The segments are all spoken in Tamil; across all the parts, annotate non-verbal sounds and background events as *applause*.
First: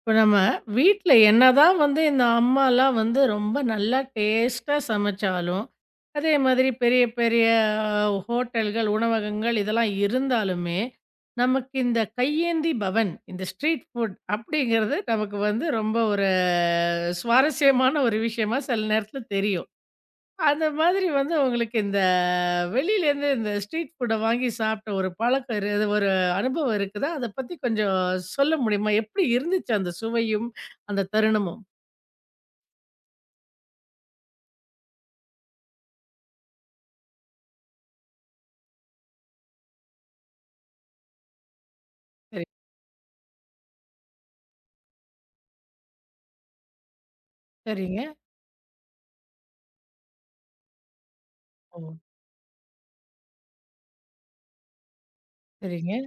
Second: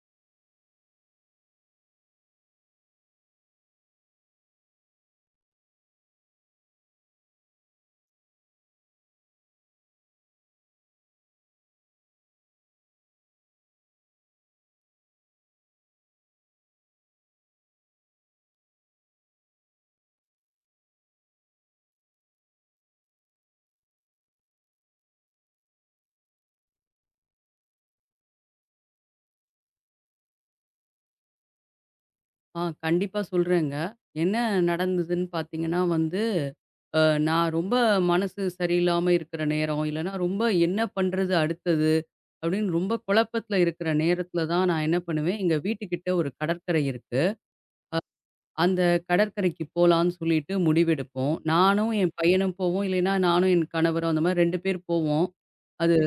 இப்போ நம்ம வீட்ல என்னதான் வந்து இந்த அம்மாலாம் வந்து ரொம்ப நல்லா டேஸ்ட்டா சமைச்சாலும், அதே மாதிரி பெரிய பெரிய ஹோட்டல்கள், உணவகங்கள் இதெல்லாம் இருந்தாலுமே, நமக்கு இந்த கையேந்தி பவன், இந்த ஸ்ட்ரீட் ஃபுட் அப்படிங்கிறது நமக்கு வந்து ரொம்ப ஒரு சுவாரஸ்யமான ஒரு விஷயமா சில நேரத்தில தெரியும். அந்த மாதிரி வந்து உங்களுக்கு இந்த வெளியிலேருந்து இந்த ஸ்ட்ரீட் ஃபுட்ட வாங்கி சாப்பிட்ட ஒரு பழக்கம் இது ஒரு அனுபவம் இருக்குதா? அத பத்தி கொஞ்சம் சொல்ல முடியுமா? எப்படி இருந்துச்சு அந்த சுவையும், அந்த தருணமும்? ஆ கண்டிப்பா சொல்றேங்க. என்ன நடந்ததுன்னு பார்த்தீங்கன்னா வந்து, அ நான் ரொம்ப மனசு சரியில்லாம இருக்கிற நேரம், இல்லன்னா ரொம்ப என்ன பண்றது அடுத்தது? சரி. அப்படின்னு ரொம்ப குழப்பத்துல இருக்கிற நேரத்துல தான் நான் என்ன பண்ணுவேன், எங்க வீட்டுக்கிட்ட ஒரு கடற்கரை இருக்கு. சரிங்க. அந்த கடற்கரைக்கு போலான்னு சொல்லிட்டு முடிவெடுப்போம். ஓ! நானும் என் பையனும் போவோம். இல்லைன்னா நானும் என் கணவரும் அந்த மாரி 2 பேர் போவோம். அது சரிங்க.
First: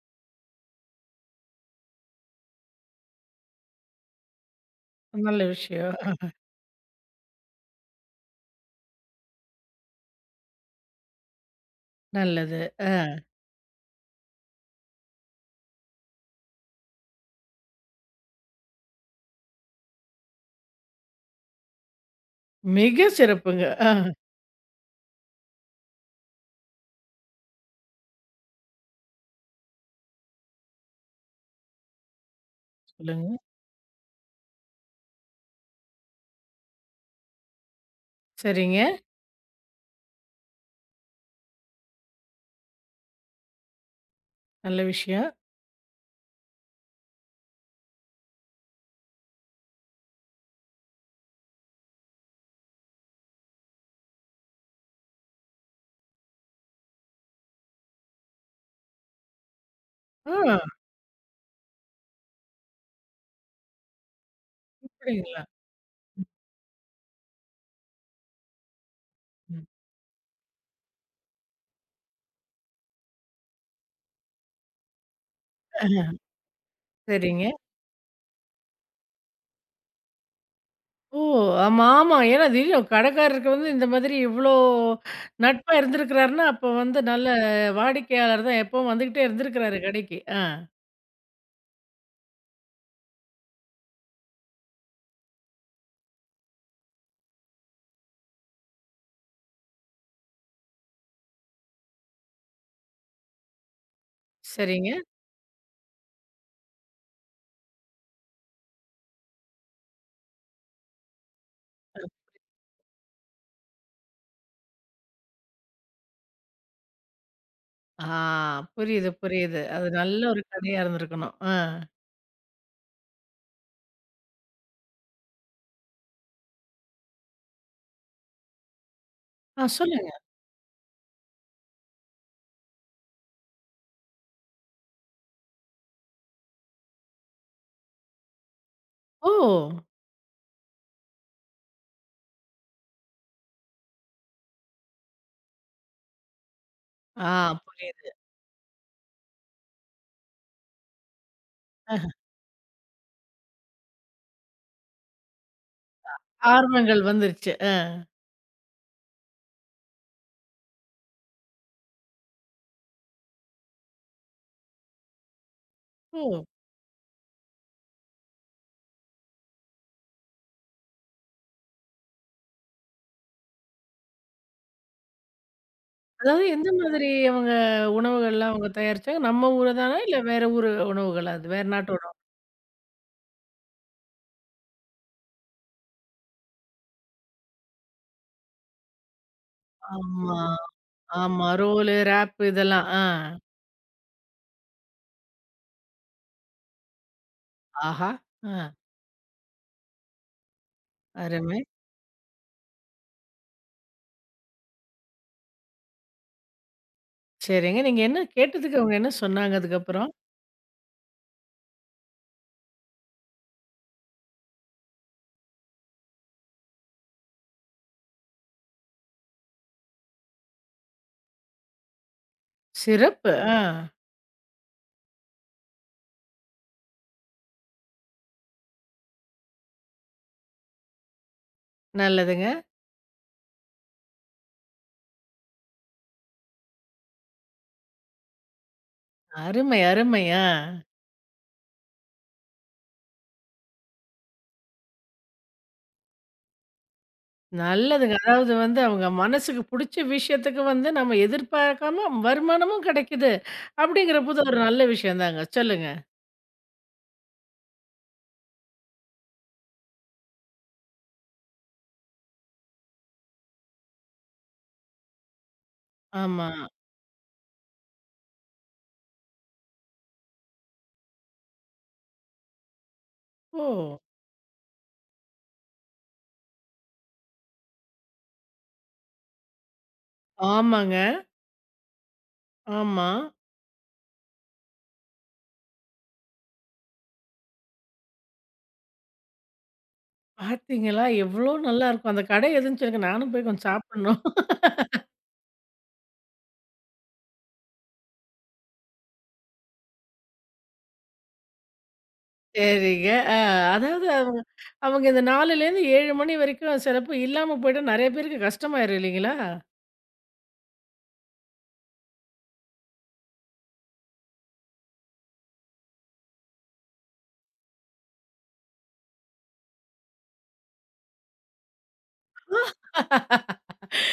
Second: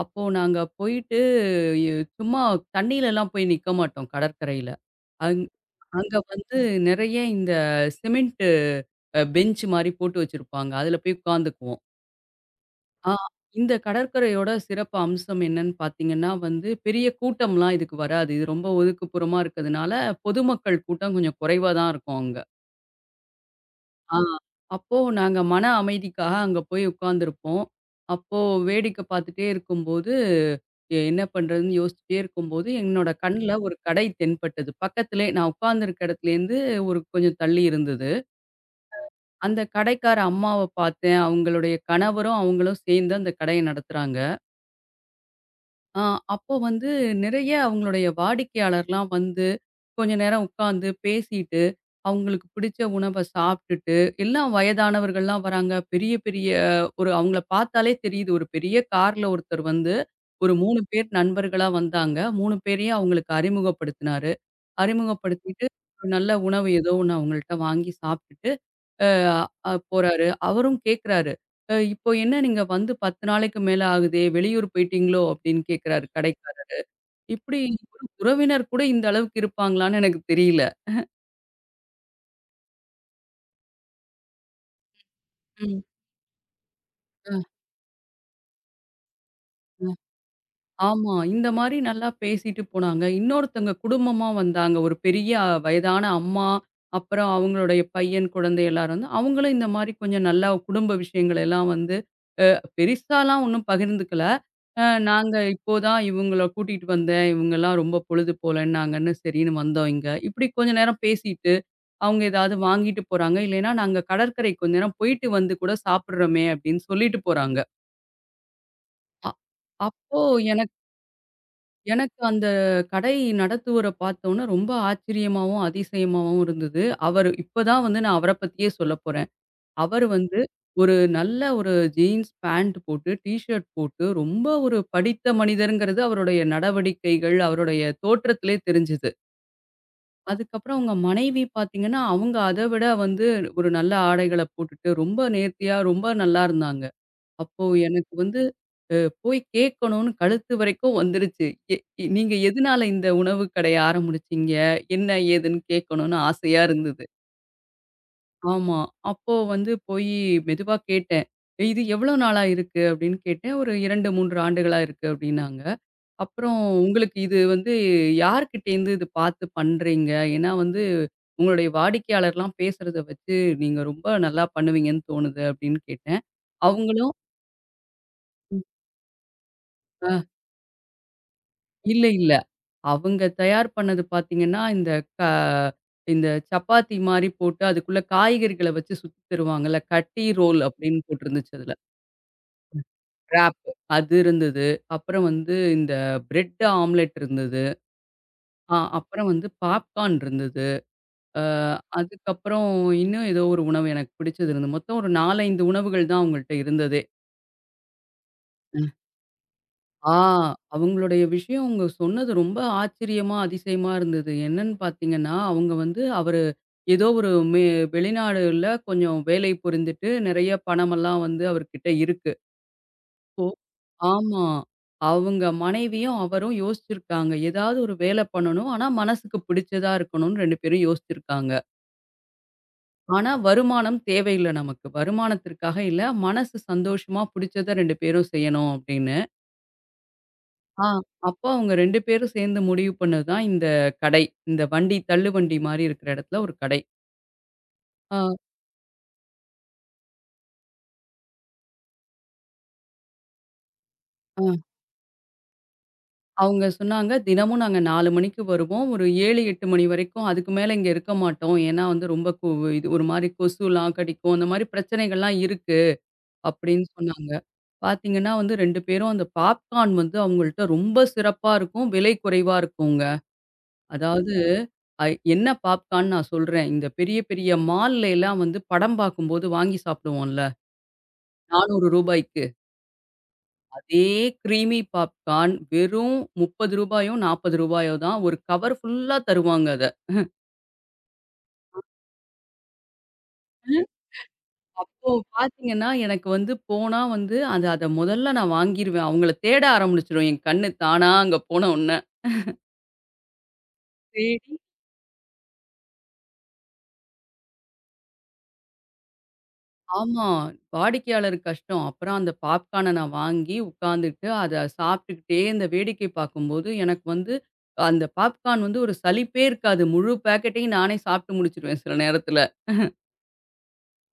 அப்போ நாங்க போயிட்டு, எ சும்மா தண்ணீலலாம் போய் நிக்க மாட்டோம் கடற்கரையில. அங் நல்ல விஷயம். அங்க வந்து நெறைய இந்த சிமெண்ட் பெஞ்ச் மாரி போட்டு வச்சிருப்பாங்க. அதுல போய் உட்காந்துக்குவோம். நல்லது. ஆ அ இந்த கடற்கரையோட சிறப்பு அம்சம் என்னன்னு பார்த்தீங்கன்னா வந்து, பெரிய கூட்டம்லாம் இதுக்கு வராது. இது ரொம்ப ஒதுக்குப்புறமா இருக்கிறதுனால, பொதுமக்கள் கூட்டம் கொஞ்சம் குறைவா தான் இருக்கும் அங்க. மிக சிறப்புங்க. ஆ ஆ அப்போ நாங்க மன அமைதிக்காக அங்க போய் உட்காந்துருப்போம். அப்போ வேடிக்கை பார்த்துட்டே இருக்கும்போது, என்ன பண்றதுன்னு யோசிச்சுட்டே இருக்கும்போது, என்னோட சொல்லுங்க. கண்ல ஒரு கடை தென்பட்டது. பக்கத்திலே நான் உட்கார்ந்திருக்க இடத்துலேருந்து ஒரு கொஞ்சம் தள்ளி இருந்தது. சரிங்க. அந்த கடைக்கார அம்மாவ பார்த்தேன். அவங்களுடைய கணவரும், அவங்களும் சேர்ந்து அந்த கடைய நடத்துறாங்க. நல்ல விஷயம். ஆ அப்போ வந்து நிறைய அவங்களுடைய வாடிக்கையாளர்லாம் வந்து, கொஞ்ச நேரம் உட்காந்து பேசிட்டு, அவங்களுக்கு பிடிச்ச உணவ சாப்பிட்டுட்டு, எல்லாம் வயதானவர்கள்லாம் வராங்க. பெரிய பெரிய ஒரு அவங்கள பார்த்தாலே தெரியுது. ஒரு பெரிய கார்ல ஒருத்தர் வந்து, ஒரு ஆ 3 பேர் நண்பர்களா வந்தாங்க. 3 பேரையும் அவங்களுக்கு அறிமுகப்படுத்தினாரு. அப்படிங்களா? அறிமுகப்படுத்திட்டு, ஒரு நல்ல உணவு ஏதோ ஒண்ணு அவங்கள்ட்ட வாங்கி சாப்பிட்டுட்டு ம். போறாரு. அவரும் கேட்குறாரு. "அ இப்போ என்ன நீங்க வந்து 10 நாளைக்கு மேல ஆகுதே, வெளியூர் போயிட்டீங்களோ?" அப்படின்னு கேட்குறாரு கடைக்காரர். சரிங்க. இப்படி ஒரு உறவினர் கூட இந்த அளவுக்கு இருப்பாங்களான்னு எனக்கு தெரியல. ஓ! ஆமா, ஆமா. ஏன்னா தெரியும். கடைக்காரருக்கு வந்து இந்த மாதிரி இவ்ளோ நட்பா ம். இருந்திருக்கிறாருன்னா, அப்போ வந்து நல்ல அஹ. வாடிக்கையாளர் தான் எப்பவும் வந்துகிட்டே இருந்திருக்கிறாரு கடைக்கு. ஆ. ஆமா. இந்த மாரி நல்லா பேசிட்டு போனாங்க. இன்னொருத்தவங்க குடும்பமா வந்தாங்க. ஒரு பெரிய வயதான அம்மா, அப்புறம் அவங்களுடைய பையன், குழந்தை எல்லாரும் வந்து அவங்களும் இந்த மாரி கொஞ்சம் நல்லா குடும்ப விஷயங்கள் எல்லாம் வந்து பெரிசாலாம் ஒண்ணும் பகிர்ந்துக்கல. சரிங்க. நாங்க இப்போதான் இவங்கள கூட்டிட்டு வந்தேன். இவங்கலாம் ரொம்ப பொழுது போலன்னாங்கன்னு சரின்னு வந்தோம் இங்க. இப்படி கொஞ்ச நேரம் பேசிட்டு, அவங்க ஏதாவது வாங்கிட்டு போறாங்க. இல்லைன்னா நாங்க கடற்கரை கொஞ்ச நேரம் போயிட்டு வந்து கூட சாப்பிடுறோமே அப்படின்னு சொல்லிட்டு போறாங்க. ஆ புரியுது, அ புரியுது. அது அப்போ நல்ல ஒரு எனக்கு கதையா இருந்திருக்கணும். ஆ. எனக்கு அந்த கடை நடத்துவர பார்த்தோன ரொம்ப ஆச்சரியமாவும், அதிசயமாவும் இருந்தது. அவரு இப்பதான் வந்து நான் அவர பத்தியே சொல்லப் போறேன். ஆ அவரு சொல்லுங்க. வந்து ஒரு நல்ல ஒரு ஜீன்ஸ் பேண்ட் போட்டு, டீ ஷர்ட் போட்டு ரொம்ப ஒரு படித்த மனிதர்ங்கிறது அவருடைய நடவடிக்கைகள், அவருடைய தோற்றத்திலே தெரிஞ்சது. ஓ! அதுக்கப்புறம் அவங்க மனைவி பார்த்தீங்கன்னா, அவங்க அத விட வந்து ஒரு நல்ல ஆடைகள போட்டுட்டு ரொம்ப நேர்த்தியா, ரொம்ப நல்லா இருந்தாங்க. ஆ அப்போ புரியுது. எனக்கு வந்து அ போய் கேட்கணும்னு கழுத்து வரைக்கும் வந்துருச்சு. எ ஆஹ. நீங்க எதனால இந்த உணவு கடைய ஆரம்பிச்சீங்க? என்ன ஏதுன்னு கேட்கணும்னு ஆசையா ஆர்வங்கள் இருந்தது. வந்துருச்சு. ஆ. ஆமா. அப்போ வந்து போயி மெதுவா கேட்டேன். "இது எவ்வளோ நாளா இருக்கு?" அப்படின்னு கேட்டேன். ஒரு 2, 3 ஆண்டுகளா இருக்கு அப்படின்னாங்க. ஓ! அப்புறம் "உங்களுக்கு இது வந்து யார்கிட்டேருந்து இது பார்த்து பண்றீங்க? ஏன்னா வந்து உங்களுடைய வாடிக்கையாளர்லாம் பேசுறத வச்சு நீங்க ரொம்ப நல்லா பண்ணுவீங்கன்னு தோணுது" அப்படின்னு கேட்டேன். அதாவது எந்த மாதிரி அவங்களும் அவங்க உணவுகள்லாம் அவங்க தயாரிச்சாங்க? நம்ம ஊரு தானா? அ இல்ல வேற ஊரு உணவுகளா அது? வேற நாட்டு இல்ல, உணவா? இல்ல. அவங்க தயார் பண்ணது பார்த்தீங்கன்னா, க இந்த சப்பாத்தி மாரி போட்டு அதுக்குள்ள காய்கறிகள வச்சு சுத்தி தருவாங்கல்ல. கட்டி ஆமா. ரோல் அப்படின்னு ஆமா. போட்டிருந்துச்சு அதுல. ரோலு, ராப்பு இதெல்லாம். ஆ. ராப் அது இருந்தது. அப்புறம் வந்து இந்த பிரெட் ஆம்லெட் இருந்தது. ஆஹா! ஆ அப்புறம் வந்து பாப்கார்ன் இருந்தது. அ அருமை. அதுக்கப்புறம் இன்னும் ஏதோ ஒரு உணவு எனக்கு பிடிச்சது இருந்தது. மொத்தம் ஒரு 4, 5 உணவுகள் தான் அவங்கள்ட்ட இருந்ததே. சரிங்க. நீங்க என்ன கேட்டதுக்கு அவங்க என்ன சொன்னாங்க அதுக்கப்புறம்? ஆ அவங்களுடைய விஷயம் அவங்க சொன்னது ரொம்ப ஆச்சரியமா, அதிசயமா இருந்தது. என்னன்னு பார்த்தீங்கன்னா, அவங்க வந்து அவரு ஏதோ ஒரு வெளிநாடுல கொஞ்சம் வேலை புரிந்துட்டு நெறைய பணமெல்லாம் வந்து அவர்கிட்ட இருக்கு. ஓ! இப்போ சிறப்பு. ஆ ஆமா. அவங்க மனைவியும், அவரும் யோசிச்சிருக்காங்க. ஏதாவது ஒரு வேலை பண்ணணும். ஆனா மனசுக்கு பிடிச்சதா இருக்கணும்னு 2 பேரும் யோசிச்சிருக்காங்க. நல்லதுங்க. ஆனா வருமானம் தேவையில்ல நமக்கு. வருமானத்திற்காக இல்ல. மனசு சந்தோஷமா பிடிச்சத 2 பேரும் செய்யணும் அப்படின்னு. அருமை, அருமை. ஆ ஆ அப்போ அவங்க 2 பேரும் சேர்ந்து முடிவு பண்ணது தான் இந்த கடை. இந்த வண்டி தள்ளுவண்டி மாரி இருக்கிற இடத்துல ஒரு கடை. நல்லதுங்க. ஆ. அதாவது வந்து அவங்க மனசுக்கு புடிச்ச விஷயத்துக்கு வந்து நம்ம எதிர்பார்க்காம வருமானமும் கிடைக்குது. அப்படிங்கிறபோது ஆ. ஒரு நல்ல விஷயம் தாங்க. சொல்லுங்க. அவங்க சொன்னாங்க, "தினமும் நாங்க 4 மணிக்கு வருவோம். ஒரு 7, 8 மணி வரைக்கும் அதுக்கு மேல இங்க இருக்க மாட்டோம். ஏன்னா வந்து ரொம்ப இது ஒரு மாரி கொசுலாம் கடிக்கும். அந்த மாரி பிரச்சனைகள்லாம் இருக்கு." ஆமா. அப்படின்னு சொன்னாங்க. பார்த்தீங்கன்னா வந்து 2 பேரும் அந்த பாப்கார்ன் வந்து அவங்கள்ட்ட ரொம்ப சிறப்பா இருக்கும். விலை குறைவா இருக்குங்க. ஓ! அதாவது அ என்ன பாப்கார்ன் நான் சொல்றேன். இந்த பெரிய பெரிய மால்ல எல்லாம் வந்து படம் பார்க்கும்போது வாங்கி சாப்பிடுவோம்ல. ரூ. ஆமாங்க. 400க்கு. ஆமா. அதே கிரீமி பாப்கார்ன் வெறும் ரூ. 30யோ, ரூ. 40யோ தான். ஒரு கவர் ஃபுல்லா தருவாங்க. பார்த்தீங்களா? எவ்வளோ நல்லாருக்கும். அந்த கடை எதுன்னு சொல்லுங்க. நானும் போய் கொஞ்சம் சாப்பிடணும். அப்போ பார்த்தீங்கன்னா, எனக்கு வந்து போனா வந்து அது அத முதல்ல நான் வாங்கிருவேன். அவங்கள தேட ஆரம்பிச்சுரும். என் கண்ணு தானா அங்க போன உடனே. சரிங்க. ஆ. அதாவது அவங்க தேடி அவங்க இந்த 4லேருந்து 7 மணி வரைக்கும் சிலப்போ இல்லாம போயிட்டா நெறைய பேருக்கு கஷ்டமாயிரும் இல்லைங்களா? ஆமா. வாடிக்கையாளர் கஷ்டம். அப்புறம் அந்த பாப்கார்ன நான் வாங்கி உட்காந்துட்டு, அத சாப்பிட்டுக்கிட்டே இந்த வேடிக்கை பார்க்கும்போது, எனக்கு வந்து அந்த பாப்கார்ன் வந்து ஒரு சலிப்பே இருக்காது. முழு பேக்கெட்டையும் நானே சாப்பிட்டு முடிச்சுருவேன் சில நேரத்துல.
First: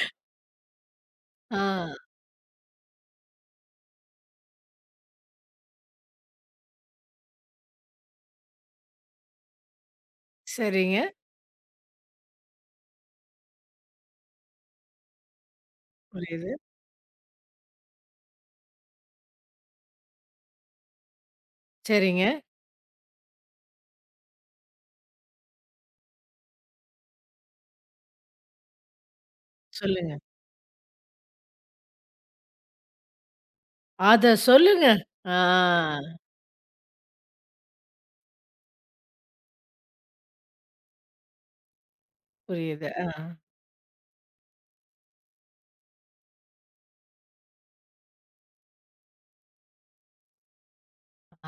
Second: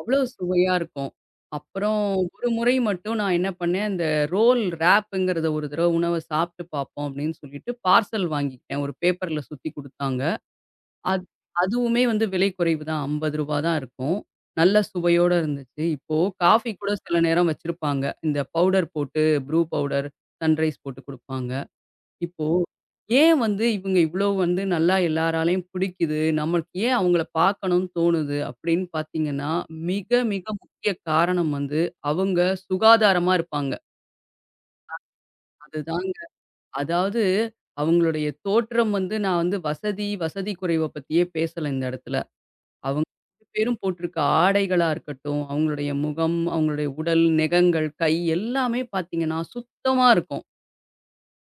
அவ்வளோ சுவையா இருக்கும். ஆ. அப்புறம் ஒரு முறை மட்டும் நான் என்ன பண்ணேன், அந்த ரோல் ராப்ங்கிறத ஒரு தடவ உணவ சாப்பிட்டு பார்ப்போம் அப்படின்னு சொல்லிட்டு பார்சல் வாங்கிக்கிட்டேன். ஒரு பேப்பர்ல சுத்தி குடுத்தாங்க. சரிங்க. அது அதுவுமே வந்து விலை குறைவு தான். ரூ. 50 தான் இருக்கும். நல்ல சுவையோட இருந்துச்சு. இப்போ புரியுது. காஃபி கூட சில நேரம் வச்சிருப்பாங்க. இந்த பவுடர் போட்டு ப்ரூ பவுடர், சன்ரைஸ் போட்டு குடுப்பாங்க. சரிங்க. இப்போ ஏன் வந்து இவங்க இவ்வளோ வந்து நல்லா எல்லாராலயும் பிடிக்குது? நமக்கு ஏன் அவங்கள பார்க்கணும்னு தோணுது? அப்படின்னு பார்த்தீங்கன்னா, சொல்லுங்க. மிக, மிக முக்கிய காரணம் வந்து அவங்க சுகாதாரமா இருப்பாங்க. அத சொல்லுங்க. ஆ. அதுதாங்க. அதாவது அவங்களுடைய தோற்றம் வந்து நான் வந்து வசதி, வசதி குறைவ பத்தியே பேசல இந்த இடத்துல. புரியுது. ஆ. அவங்க 2 பேரும் போட்டிருக்க ஆடைகளா இருக்கட்டும், அவங்களுடைய முகம், அவங்களுடைய உடல், நெகங்கள், கை எல்லாமே பார்த்தீங்கன்னா, சுத்தமா இருக்கும்.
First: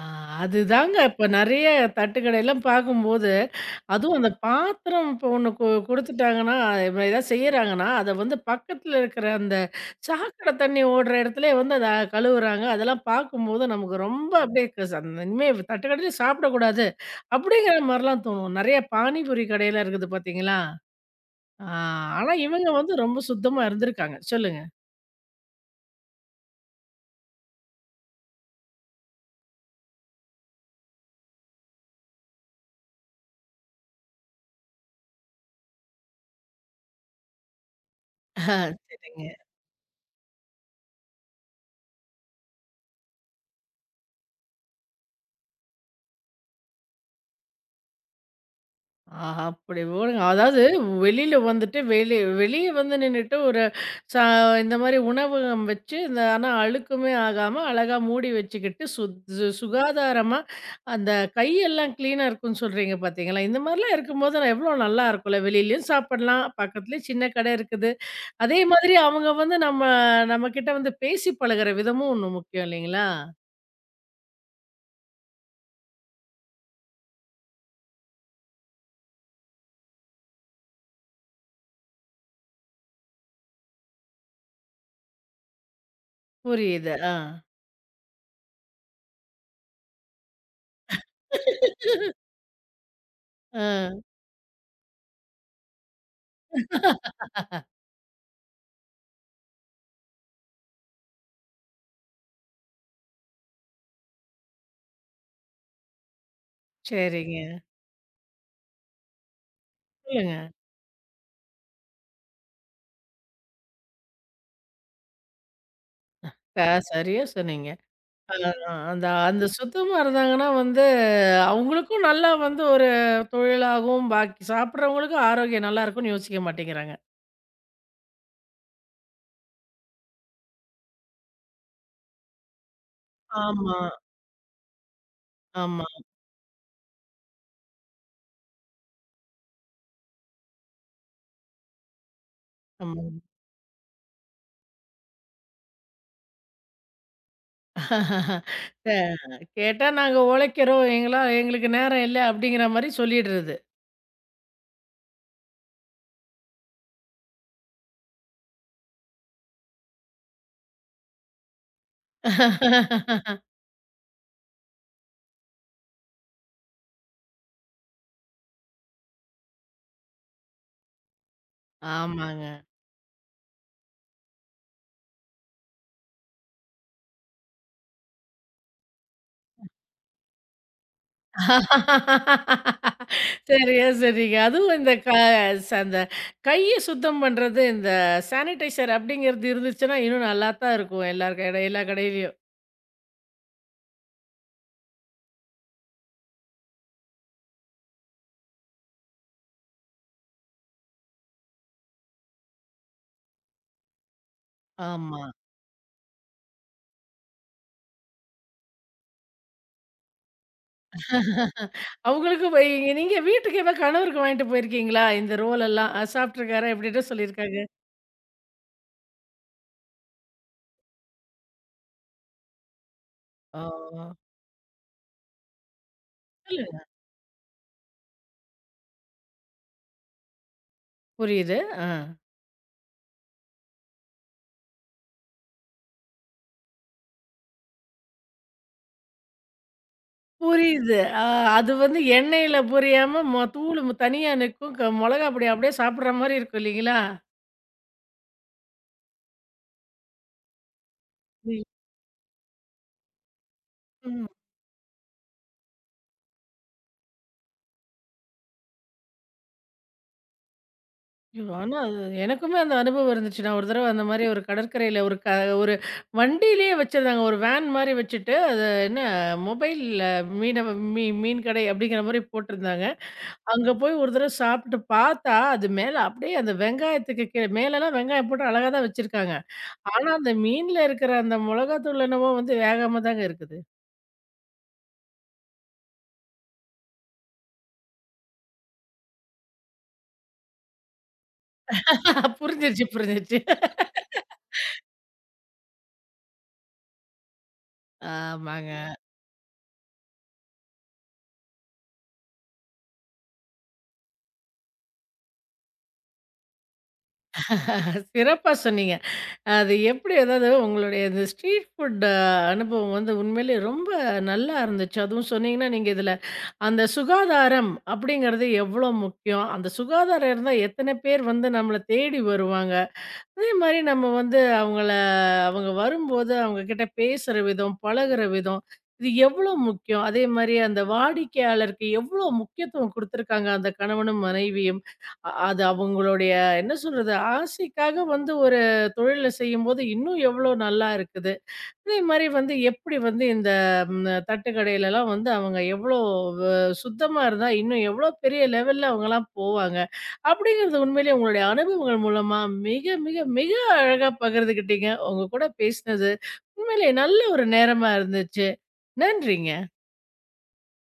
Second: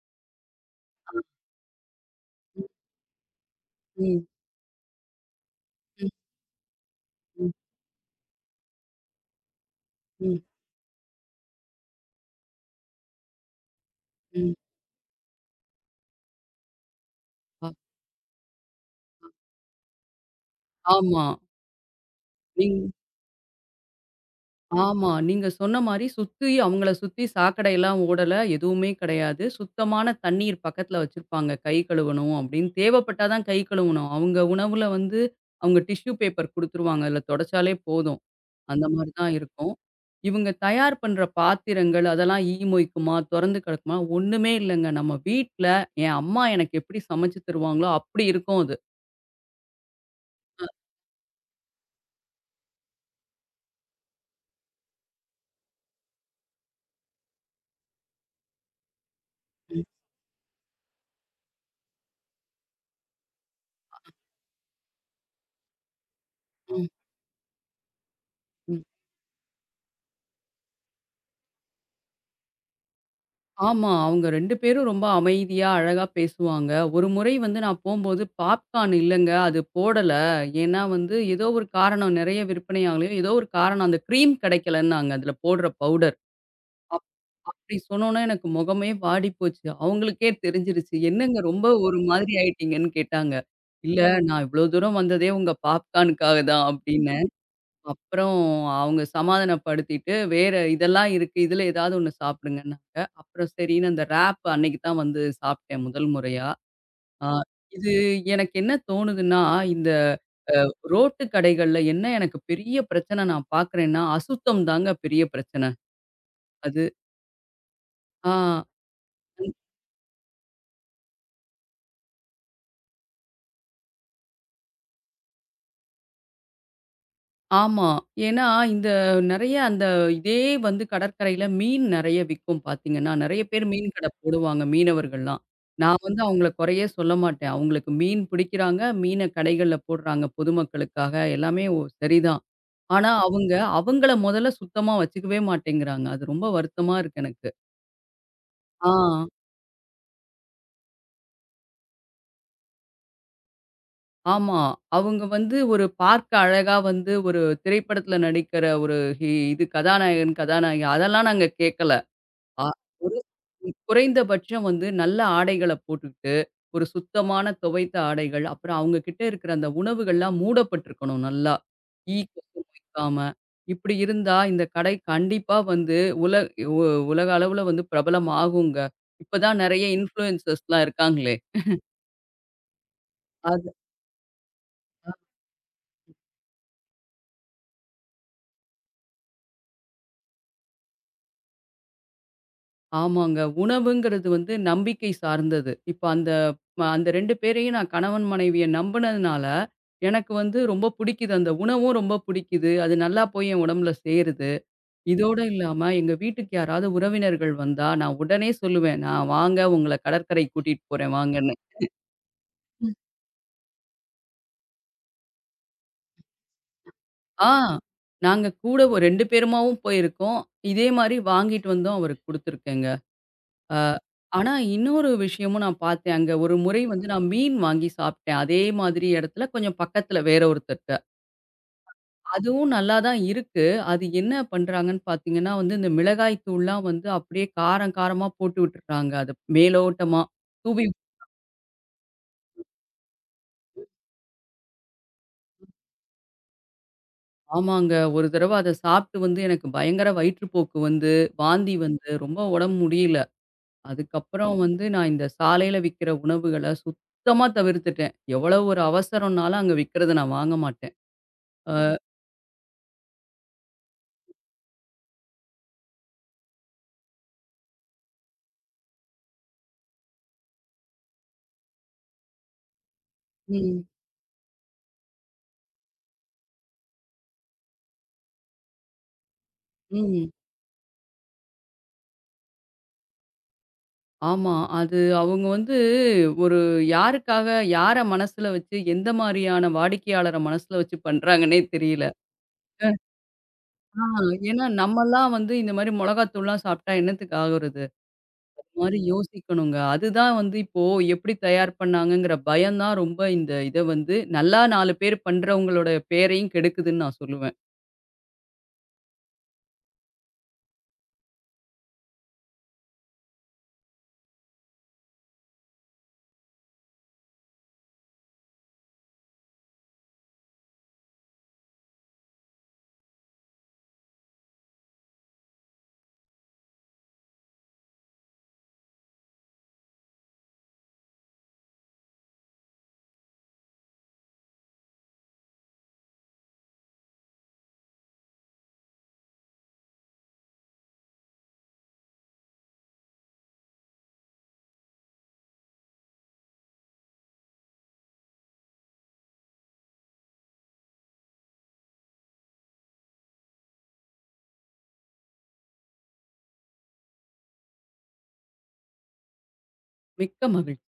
ஆ, அதுதாங்க இப்ப நெறைய தட்டுக்கடைலாம் ம், பார்க்கும்போது, அதுவும் ம், அந்த பாத்திரம் இப்போ ஒண்ணு ம், குடுத்துட்டாங்கன்னா, இப்ப ஏதாவது ம், செய்யறாங்கன்னா, அத வந்து பக்கத்துல இருக்கிற அந்த ம், சாக்கடை தண்ணி ஓடுற இடத்துலயே வந்து அத கழுவுறாங்க. அதெல்லாம் பார்க்கும்போது நமக்கு ரொம்ப ம். அப்படியே க ச அந்த இனிமே தட்டுக்கடையில சாப்பிடக்கூடாது, அ அப்படிங்கிற மாரிலாம் தோணும். நெறைய பானிபூரி கடையெல்லாம் இருக்குது பார்த்தீங்களா? ஆமா. ஆ ஆனா இவங்க நீங் வந்து ரொம்ப சுத்தமா இருந்திருக்காங்க. சொல்லுங்க. ஆமா. நீங்க சொன்ன மாரி சுத்தி அவங்கள சுத்தி சாக்கடையெல்லாம் ஓடல. எதுவுமே கிடையாது. சுத்தமான தண்ணீர் பக்கத்துல வச்சிருப்பாங்க. கை கழுவணும் அப்படின்னு. தேவைப்பட்டா தான் கை கழுவணும். அவங்க உணவுல வந்து அவங்க டிஷ்யூ பேப்பர் குடுத்துருவாங்க. அதில தொடச்சாலே போதும். ஆ அந்த மாரி சரிங்க. தான் இருக்கும். இவங்க தயார் பண்ற பாத்திரங்கள் அதெல்லாம் ஈ மொய்க்குமா, தொறந்து கிடக்குமா ஒண்ணுமே இல்லங்க. நம்ம வீட்ல என் அம்மா எனக்கு எப்படி சமைச்சு தருவாங்களோ அப்படி இருக்கும் அது. ஆஹா! அப்படி ஓடுங்க. அதாவது வெளியில வந்துட்டு வெளிய வந்து நின்னுட்டு ஒரு சா இந்த மாரி உணவகம் வச்சு, இந்த ஆனா அழுக்குமே ஆகாம அழகா மூடி வச்சுக்கிட்டு, சுத் சு ம். சுகாதாரமா அந்த கையெல்லாம் கிளீனா இருக்குன்னு சொல்றீங்க பார்த்தீங்களா? இந்த மாரிலாம் இருக்கும்போது நான் எவ்வளோ நல்லா இருக்கும்ல. வெளியிலயும் சாப்பிடலாம், பக்கத்துலயும் சின்ன கடை இருக்குது. அதே ம். மாதிரி அவங்க வந்து நம்மகிட்ட வந்து பேசி பழகுற விதமும் ஒண்ணு முக்கியம் இல்லைங்களா? ஆமா. அவங்க 2 பேரும் ரொம்ப அமைதியா, அழகா பேசுவாங்க. ஒரு முறை வந்து நான் போம்போது, பாப்கார்ன் இல்லங்க. அது போடல. ஏன்னா வந்து ஏதோ ஒரு காரணம் நெறைய விற்பனை ஆகலையோ, ஏதோ ஒரு காரணம் அந்த கிரீம் கெடைக்கலன்னாங்க. அதுல போடுற பவுடர். புரியுது. அப் ஆ. அப்படி சொன்னோனே எனக்கு முகமே வாடி போச்சு. அவங்களுக்கே தெரிஞ்சிருச்சு. "என்னங்க ரொம்ப ஒரு மாதிரி ஆயிட்டீங்கன்னு" கேட்டாங்க. ஆ. "இல்ல நான் இவ்ளோ தூரம் வந்ததே உங்க பாப்கார்னுக்காக தான்" அப்படின்னு. *laughs* அப்புறம் அவங்க சமாதானப்படுத்திட்டு, வேற இதெல்லாம் இருக்கு. இதுல ஏதாவது ஒண்ணு சாப்பிடுங்கன்னாங்க. அப்புறம் சரின்னு அந்த ராப் அன்னைக்கு தான் வந்து சாப்பிட்டேன் முதல் முறையா. ஆ சரிங்க. இது எனக்கு என்ன தோணுதுன்னா, இந்த சொல்லுங்க. ரோட்டு கடைகள்ல என்ன எனக்கு பெரிய பிரச்சனை நான் பார்க்குறேன்னா, அசுத்தம் தாங்க பெரிய பிரச்சனை. க அது சரியா சொன்னீங்க. ஆ. அ அந்த அந்த சுத்தமா இருந்தாங்கன்னா வந்து, அவங்களுக்கும் நல்லா வந்து ஒரு தொழிலாகும், பாக்கி சாப்பிடுறவங்களுக்கும் ஆரோக்கியம் நல்லா இருக்கும்னு யோசிக்க மாட்டேங்கிறாங்க. ஆமா. ஏன்னா, இந்த நெறைய அந்த இதே வந்து கடற்கரையில மீன் நெறைய விக்கும் பார்த்தீங்கன்னா, நெறைய பேர் ஆமா, மீன் கடை போடுவாங்க, மீனவர்கள்லாம். ஆமா. நான் வந்து அவங்கள குறையே சொல்ல மாட்டேன். அவங்களுக்கு மீன் பிடிக்கிறாங்க, மீன கடைகள்ல போடுறாங்க பொதுமக்களுக்காக, எல்லாமே ஒ சரிதான். ஆனா, ஆமாங்க. அவங்க அவங்கள முதல்ல சுத்தமா வச்சுக்கவே மாட்டேங்கிறாங்க. அது ரொம்ப வருத்தமா இருக்கு எனக்கு. ஆ. அ கேட்டா நாங்க உழைக்கிறோம், எங்களா எங்களுக்கு நேரம் இல்ல அப்படிங்கிற மாரி சொல்லிடுறது. ஆமா. அவங்க வந்து ஒரு பார்க்க அழகா வந்து ஒரு திரைப்படத்துல நடிக்கிற ஒரு இது கதாநாயகன், கதாநாயகி அதெல்லாம் நாங்க கேட்கல. ஆ ஒரு குறைந்தபட்சம் வந்து நல்ல ஆடைகள போட்டுக்கிட்டு, ஒரு சுத்தமான துவைத்த ஆடைகள், அப்புறம் அவங்க கிட்ட இருக்கிற அந்த உணவுகள்லாம் மூடப்பட்டிருக்கணும் நல்லா. ஈ, ஆமாங்க. கொசு வைக்காம. இப்படி இருந்தா இந்த கடை கண்டிப்பா வந்து உல உ உலக அளவுல வந்து பிரபலம் ஆகுங்க. இப்ப தான் நெறைய இன்ஃப்ளூயன்சர்ஸ்லாம் இருக்காங்களே. அது சரியா சரிங்க. அதுவும் இந்த க ச அந்த கைய சுத்தம் பண்றது, இந்த சானிடைசர் அப்படிங்கிறது இருந்துச்சுன்னா, இன்னும் நல்லா தான் இருக்கும். எல்லார் கடை எல்லா கடையிலயும். ஆமாங்க. உணவுங்கிறது வந்து நம்பிக்கை சார்ந்தது. இப்ப அந்த அந்த 2 பேரையும் நான் கணவன் மனைவிய நம்புனதுனால, எனக்கு வந்து ரொம்ப புடிக்குது. அந்த உணவும் ரொம்ப புடிக்குது. அது நல்லா போய் என் உடம்புல சேருது. ஆமா. இதோட இல்லாம எங்க வீட்டுக்கு யாராவது உறவினர்கள் வந்தா, நான் உடனே சொல்லுவேன். "நான் வாங்க உங்கள கடற்கரைக்கு கூட்டிட்டு போறேன் வாங்கன்னு." அவங்களுக்கும் நீங்க வீட்டுக்கு எப்ப கணவருக்கு வாங்கிட்டு போயிருக்கீங்களா? இந்த ரோல் எல்லாம் சாப்பிட்டுருக்காரா? எப்படிட்ட ஆ சொல்லியிருக்காங்க? நாங்க கூட ஒரு 2 பேருமாவும் போயிருக்கோம். இதே மாரி வாங்கிட்டு வந்தும் அவருக்கு குடுத்துருக்கேங்க. ஓ! அ ஆனா இன்னொரு விஷயமும் நான் பார்த்தேன். அங்க ஒரு சொல்லுங்க. முறை வந்து நான் மீன் வாங்கி சாப்பிட்டேன். அதே மாதிரி இடத்துல கொஞ்சம் பக்கத்துல வேற ஒருத்தர்ட்ட. புரியுது. ஆ. அதுவும் நல்லா தான் இருக்கு. அது என்ன பண்றாங்கன்னு பார்த்தீங்கன்னா, வந்து இந்த மிளகாய் தூள்லாம் வந்து அப்படியே காரம் காரமா போட்டு விட்டுடுறாங்க. அது மேலோட்டமா தூவி புரியுது. ஆ அது வந்து எண்ணெயில பொரியாம தூளு தனியா நிக்கும். மொளகா பொடி அப்படியே சாப்பிடுற மாரி இருக்கும் இல்லைங்களா? ஆமாங்க. ஒரு தடவ அத சாப்பிட்டு வந்து எனக்கு பயங்கர வயிற்றுப்போக்கு வந்து, வாந்தி வந்து ரொம்ப உடம்பு முடியல. ம். அதுக்கப்புறம் வந்து நான் இந்த சாலையில விக்கிற உணவுகள சுத்தமா தவிர்த்துட்டேன். எவ்வளவு ஒரு அவசரம்னாலும் அங்க விக்கிறத நான் வாங்க மாட்டேன். ஐயோ! ஆனா, அது எனக்குமே அந்த அனுபவம் இருந்துச்சு. நான் ஒரு தடவ அந்த மாரி ஒரு கடற்கரையில ஒரு ஒரு வண்டியிலேயே வச்சிருந்தாங்க. ஒரு வேன் மாரி வச்சுட்டு, அது என்ன மொபைல்ல மீனவ மீ மீன் கடை அப்படிங்கிற மாரி போட்டிருந்தாங்க. அங்க ம். போய் ஒரு தடவ சாப்பிட்டு பார்த்தா, அது மேல அப்படியே அந்த வெங்காயத்துக்கு கீழ மேலலாம் வெங்காயம் போட்டு அழகா தான் வச்சிருக்காங்க. ஆனா, ம். அந்த மீன்ல இருக்கிற அந்த மிளகாத்தூள் என்னமோ வந்து வேகாம தாங்க இருக்குது. ஆமா. அது அவங்க வந்து ஒரு யாருக்காக, யார மனசுல வச்சு, எந்த மாரியான வாடிக்கையாளர மனசுல வச்சு பண்றாங்கன்னே தெரியல. *laughs* புரிஞ்சிருச்சு, அ புரிஞ்சிருச்சு. ஆ ஏன்னா நம்மலாம் வந்து இந்த மாரி மொளகாத்தூள்லாம் சாப்ட்டா என்னத்துக்கு ஆகுறது? இந்த ஆமாங்க. மாரி யோசிக்கணுங்க. அதுதான் வந்து இப்போ எப்படி தயார் பண்ணாங்கங்கிற பயம் தான் ரொம்ப இந்த இத வந்து நல்லா 4 பேர் பண்றவங்களோட பேரையும் கெடுக்குதுன்னு நான் சொல்லுவேன். சிறப்பா சொன்னீங்க. அது எப்படி அதாவது உங்களுடைய இந்த ஸ்ட்ரீட் ஃபுட் அனுபவம் வந்து உண்மையிலேயே ரொம்ப நல்லா இருந்துச்சு. அதுவும் சொன்னீங்கன்னா, நீங்க இதுல அந்த சுகாதாரம் அப்படிங்கிறது எவ்வளோ முக்கியம். அந்த சுகாதாரம் இருந்தா எத்தன பேர் வந்து நம்மள தேடி வருவாங்க. அதே மாரி நம்ம வந்து அவங்க வரும்போது அவங்க கிட்ட பேசுற விதம், பழகுற விதம், இது எவ்வளோ முக்கியம்? அதே மாரி அந்த வாடிக்கையாளருக்கு எவ்வளோ முக்கியத்துவம் குடுத்துருக்காங்க அந்த கணவனும், மனைவியும். அது அவங்களுடைய என்ன சொல்றது? ஆசைக்காக வந்து ஒரு தொழில செய்யும்போது இன்னும் எவ்வளோ நல்லா இருக்குது. அதே மாரி வந்து எப்படி வந்து இந்த தட்டு கடையிலலாம் வந்து அவங்க எவ்வளோ வ சுத்தமா இருந்தா, இன்னும் எவ்வளோ பெரிய லெவல்ல அவங்கலாம் போவாங்க. அப்படிங்கிறது உண்மையிலேயே உங்களுடைய அனுபவங்கள் மூலமா மிக, மிக, மிக அழகா பகிர்ந்துக்கிட்டீங்க. உங்க கூட பேசினது உண்மையிலேயே நல்ல ஒரு நேரமா இருந்துச்சு. நன்றிங்க. மிக்க மகிழ்ச்சி.